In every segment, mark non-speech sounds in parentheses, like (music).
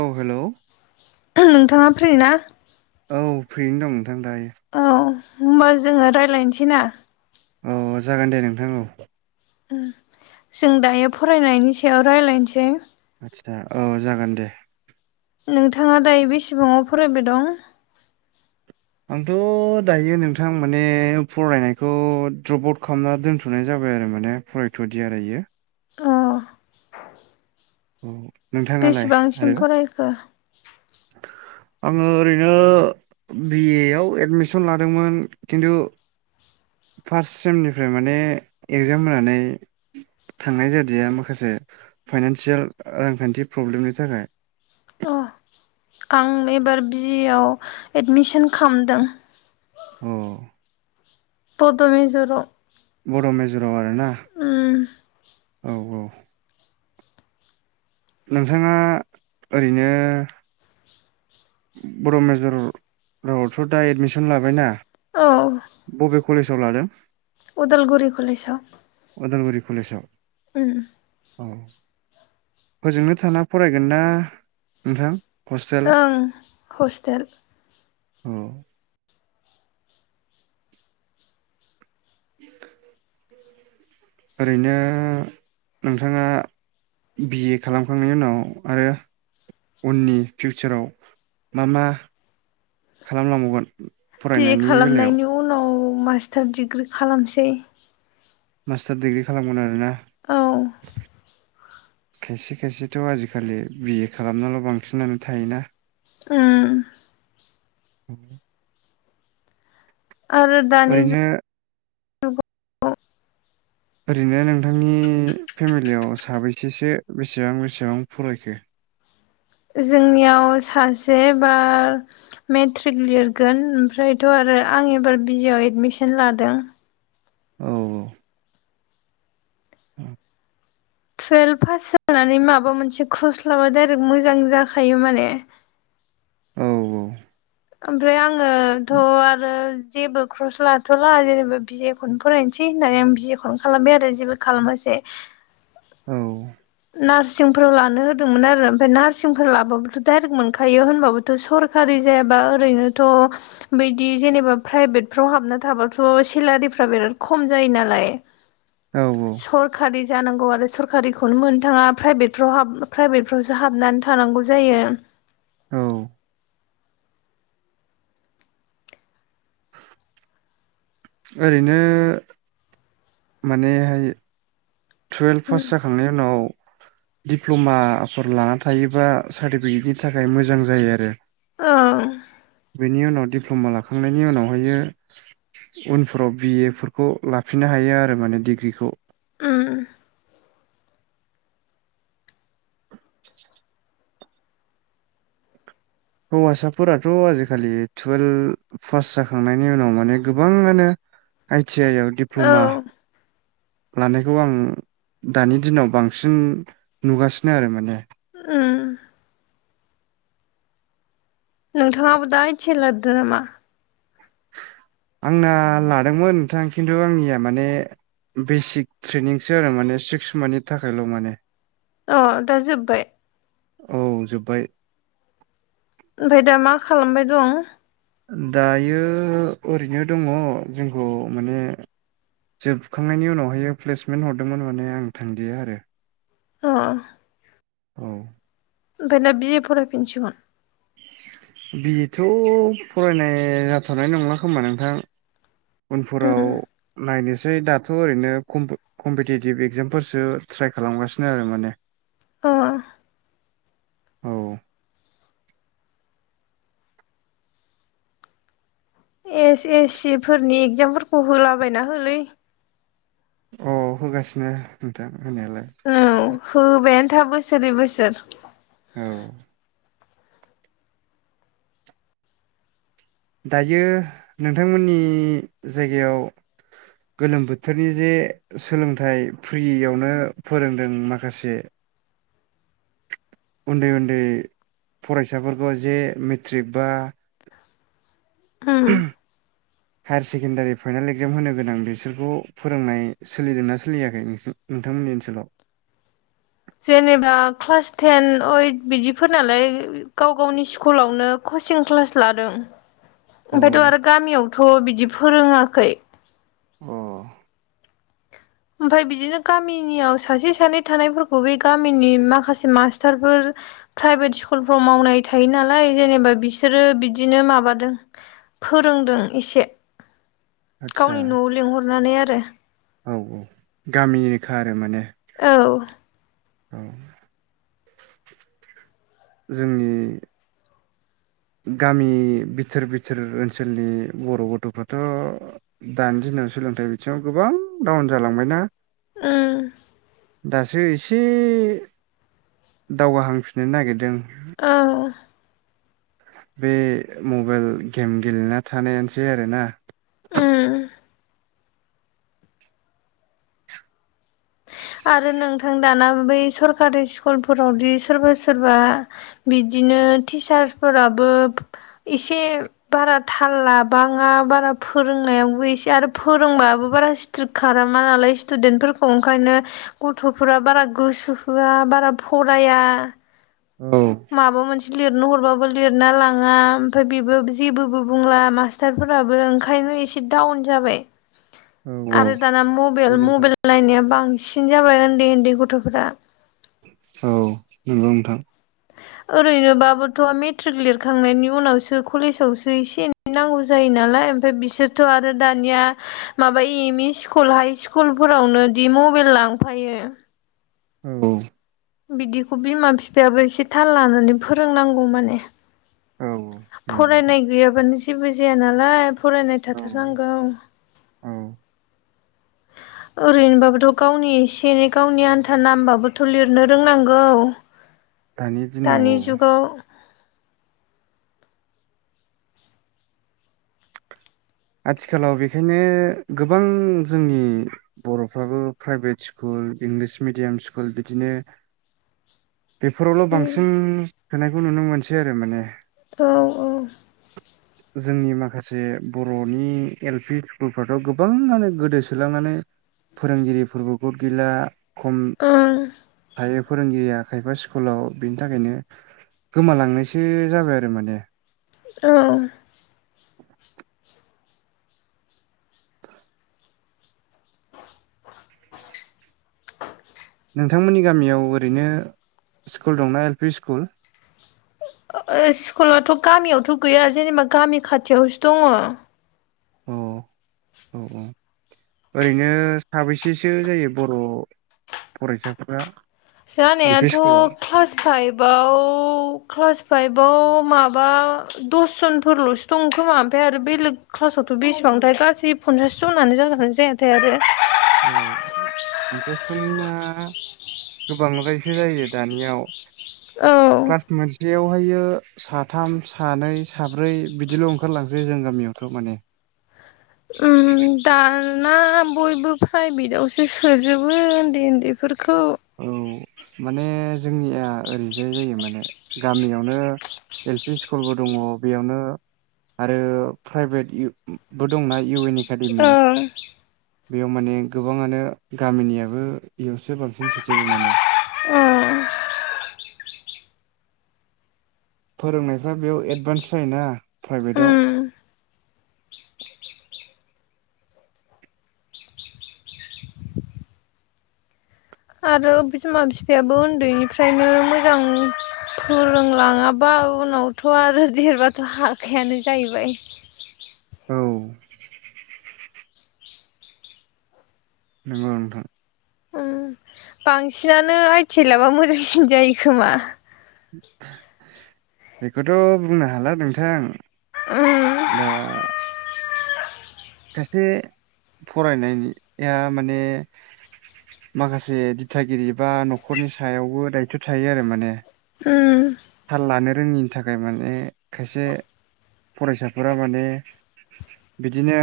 औ हेलौ नोंथाङा फ्रि ना? औ फैयैनो दं नोंथां दायो। औ होमबा जोङो रायलायनोसै ना? अ जागोन दे नोंथां औ जों दायो फरायनायनि सायाव रायलायनोसै । आतसा औ जागोन दे । नोंथाङा दायो बेसेबाङाव फरायबाय दं । आंथ' दायो नोंथां माने फरायनायखौ द्रप आउट खालामना दोनथ'नाय जाबाय आ रो माने फरायथ'दि आरो बियो अ औ नोंथाङालाय बेसेबांसिम आरो फरायखो (inaudible) आङो ओरैनो बि ए आव एदमिसन लादोंमोन खिन्थु फार्स्ट सेमनिफ्राय माने एगजाम होनानै थांनाय जायादाया माखासे फाइनानसियेल रांखान्थि प्रब्लेमनि थाखाय अ आं एबार बि ए आव एडमिसन खालामदों। औ बड मेजर'आव बड' मेजराव आरोना औ औ । नोंथाङा ओरैनो बर' मेजर रावआवथ' दा एडमिसन लाबायना? औ बबे कलेजाव लादों । उदालगुरि कलेजआव अदालगुरि कलेजाव उम औ हजोंनो थाना फरायगोन ना नोंथां? हस्टेल ओं हस्टेल औ ओरैनो नोंथाङा बि ए खालामखांनायनि उनाव आरो उननि फिउचाराव मा मा खालामलांबावगोन? बि ए फरायनायनि बेलायाव खालामनायनि उनाव मास्टार दिडिग्रि खालामसै । मास्टार दिडिग्रि खालामगोन आरो ना । औ खायसे खायसेथ' आजिखालि बि ए खालामनाल' बांसिनानो थायोना । उम (inaudible) आरो दानि जु ओरैनो ओरैनो नोंथांनि फेमिलियाव साबैसेसो बेसेबां बेसेबां फरायखो? जोंनियाव सासे एबार मेट्रिक लिरगोन ओमफ्रायथ' आ रो आं एबार बि आव एडमिसन लादों। औ औ औ टुवेल्भ पास जानानै माबा मोनसे क्रस लाबा डायरेक्ट मोजां जाखायो माने (unintelligible) औ ओमफ्राय आङोथ' आरो जेबो क्रस लाथ'ला जेनेबा बि ए खौनो फरायनोसै होननानै आं बिे ए खौनो खालामबाय आरो जेबो खालामासै। औ नार्सिंफोराव लानो होदोंमोन आरो ओमफ्राय नार्सिंफोर लाबाबोथ' डाइरेक्ट मोनखायो होनबाबोथ' सर' कारि जायाबा ओरैनोथ' बिदि जेनेबा प्राइभेट फ्राव हाबना थाबाथ' सेलारि फ्रा बेराद खम जायो नालाय औ सरखारिफोर जानांगौ आरो। खौनो मोननो थाङा प्राइभेटफ्राव प्राइभेटफ्रावसो हाबनानै थानांगौ जायो। औ (unintelligible) ओरैनो मानेहाय टुयेल्भ पास जाखांनायनि उनाव दिप्ल'माफोर लाना थायोबा सार्टिफिकेटनि थाखाय मोजां जायो आरो। औ बेनि उनाव दिप्ल'मा लाखांनायनि उनावहायो उनफोराव बिए फोरफोरखौ लाफिननो हायो आरो माने डिग्रिखौ ओम हौवासाफोराथ' आजिखालि टुवेल्भ पास जाखांनायनि उनाव माने गोबाङानो आइ टि आइ आव औ दिप्ल'मा लानायखौ आं दानि दिनाव बांसिन नुगासिनो आरो माने ओम नोंथाङाबो दा आइ थि आइ लादो नामा? आंना लादोंमोन नोंथां खिन्थु आंनिया माने बेसिक ट्रेनिंसो आरो माने सिक्स मथनि थाखायल' माने अ दा जोबबाय औ जोब्बाय ओमफ्राय दा मा खालामबाय दं? दायो ओरैनो दङ जोंखौ माने जोबखांनायनि उनावहायो प्लेसमेन्ट हरदोंमोन हरनाया माने आं थांदिया आरो। अ औ ओमफ्राय ना बि फरायफिनसिगोन। बिथ' फरायनाय जाथनाय नंला खोमा नोंथां। उनफोराव नायनो सै दाथ' ओरैनो कम्पि कम्पिटिेटिभ एगजामफोरसो ट्राय खालामगासिनो आरो माने अ औ एस एस सि फोरनि एगजामफोरखौ होलाबायना होलै औ होगासिनो नोंथां होनायालाय होबायानोथा बोसोरै बोसोर औ दायो नोंथांमोननि जायगायाव (unintelligible) गोलोम बोथोरनि जे सोलोंथाइ फ्रियावनो फोरोंदों माखासे (unintelligible) उन्दै उन्दै फरायसाफोरखौ जे मेट्रिक बा उम हायार सेकेण्डारि फाइनाेल एगजाम होनो गोनां बिसोरखौ फोरोंनाय सोलिदोंना सोलियाखै नोंसिनिथिं नोंथांमोननि ओनसोलाव (unintelligible) जेनेबा क्लास टेन ओइथ बिदिफोर नालाय गाव गावनि स्कुलावनो कचिं क्लास लादों अ ओमफायथ' आरो गामियावथ' बिदि फोरोङाखै अ ओमफ्राय बिदिनो गामिनियाव सासे सानै थानायफोरखौ बे गामिनि माखासे मास्टारफोर प्राइभेट स्कुलफ्राव मावनाय थायो नालाय जेनेबा बिसोरो बिदिनो माबादों। फोरोंदों इसे आदसा गावनि न'आव लिंहरनानै आरो औ औ गामिनिनोखा आरो माने औ औ जोंनि गामि बिथोर बिथोर ओनसोलनि बर' गथ'फ्राथ' दानि दि जों सोलोंथाइ बिथिङाव गोबां डाउन जालांबायना ओ दासो इसे दावगाहांफिननो नागिरदों। ओ बे मबाइल गेम गेलेना थानायानोसै आरोना ओम आरो नों दाना बै सरकारि स्कुलफोरावदि सोरबा सोरबा बिदिनो टिचार फोराबो एसे बारा थाल लाबाङा बारा फोरोंनायाव इसे आरो फोरोंबाबो बारा स्ट्रिक्ट खालामा नालाय स्टुडेन्टफोरखौ ओंखायनो गथ'फोरा बारा गोसो होआ बारा फराया औ माबा मोनसे लिरनो हरबाबो लिरना लाङा ओमफ्राय बेबो जेबोबो बुंला मास्टारफोराबो ओंखायनो इसे डाउन जाबाय औ औ आरो दाना औ मबेल नोंथां मबेल नायनाया बांसिन जाबाय ओन्दै ओन्दै गथ'फोरा औ नोंगौ नोंथां ओरैनोबाबोथ' मेट्रिक लिरखांनायनि उनावसो कलेजावसो इसे एनै नांगौ जायो। नालाय ओमफाय बिसोरथ' आरो दानिया माबा M E school high school फोरावनो दि मबेल लांफायो। औ औ बिदिखौ बिमा-फिफायाबो इसे थाल लानानै फोरोंनांगौ माने औ नंगौ नोंथां फरायनाय गैयाबानो जेबो जाया नालाय फरायनाय औ थाथारनांगौ। औ (inaudible) ओरैनोबाबोथ' गावनि इसे एनै गावनि आनथा नामबाबोथ' लिरनो रोंनांगौ। दानि दिनाव दानि औ जुगाव आथिखालाव बेखायनो गोबां जोंनि बर'फ्राबो private school English medium school बिदिनो बेफोरावल' उम बांसिन होनायखौ नुनो मोनसै आरो माने औ औ जोंनि माखासे बर'नि एल पि स्कुलफ्राथ' गोबाङानो गोदोसोलांनानै फोरोंगिरिफोरबो गद गैला खम ओं थायो । फोरोंगिरिया खायफा स्कुलाव बिनि थाखायनो गोमालांनायसो जाबाय आरो माने औ नोंथांमोननि गामियाव ओरैनो स्कुल दंना एल पि स्कुल? ओ स्कुलाथ' गामियावथ' गैया जेनेबा गामि खाथियावसो दङ'। औ औ औ ओरैनो साबैसेसो जायो बर' फरायसाफोरा? एल पि जानायाथ' स्कुलाव क्लास फाइभआव क्लास फाइभ बाव माबा दसजनफोरल'सो दं खोमा ओमफाय आरो बेलेग क्लासावथ' बेसेबांथाय गासै पन्सासजनानो जागोना जायाथाय आरो औ पानस खालामना (unintelligible) गोबांद्रायसो जायो दानियाव औ सासेयावहायो साथाम सानै साब्रै बिदिल' ओंखारलांसै जों गामियावथ' माने उम दा ना बयबो प्राइभेटआवसो सोजोबो उन्दै उन्दैफोरखौ औ माने जोंनिया ओरैजाय जायो माने गामियावनो एल पि स्कुलबो दङ बेयावनो आरो प्राइभेट बो दंना इउ एनि ओं बेयाव माने गोबाङानो गामिनियाबो इयावसो बांसिन सोजोबो माने ओं फोरोंनायफ्रा बेयाव एदभान्स जायोना प्राइभेटाव उम आरो बिमा बिफायाबो उन्दैनिफ्रायनो मोजां फोरोंलाङाबा उनावथ' आरो देरबाथ' हाखायानो जाहैबाय। औ नंगौ नोंथां उम बांसिनानो आइटिएल आबा मोजांसिन जायो खोमा बेखौथ' बुंनो हाला नोंथां उम दा सायसे फरायनाया माने माखासे दिथागिरि बा न'खरनि सायावबो दायथ' थायो आरो माने उम थाल लानो रोङिनि थाखाय माने खायसे फरायसाफोरा माने बिदिनो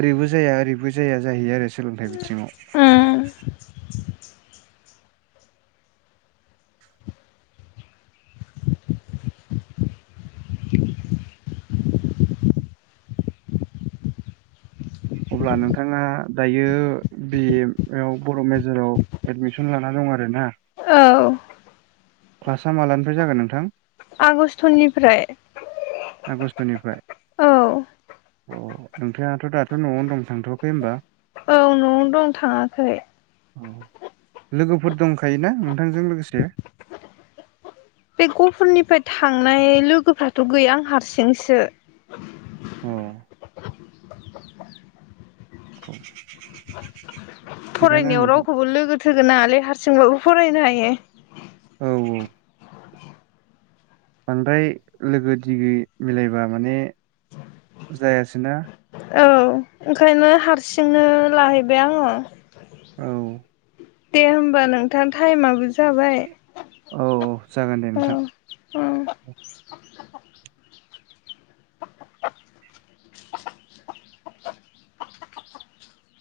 ओरैबो जाया ओरैबो जाया जाहैयो आरो सोलोंथाइ बिथिङाव उम अब्ला नोंथाङा दायो बि ए आव बर' मेजराव एडमिसन लाना दं आरोना औ क्लासा मालानिफ्राय जागोन नोंथां आगष्ट'निफ्राय आगष्ट'निफ्राय औ अ नोंथाङाथ' दाथ' न'आवनो दं थांथ'वाखै होनोमबा बावनो दं थाङाखै लोगोफोर दंखायोना नोंथांजों लोगोसे बे गफुरनिफ्राय थांनाय लोगोफ्राथ' गैया आं हारसिंसो औ (inaudible) फरायनायाव नोंथां रावखौबो लोगो थोगोन नाङालै हारसिंबाबो फरायनो हायो। औ औ बांद्राय लोगो दिगि मिलायबा माने जायासो ना औ ओंखायनो हारसिंनो लाहैबाय आङो औ दे होमबा नोंथां टाइमाबो जाबाय औ औ जागोन दे औ नोंथां औ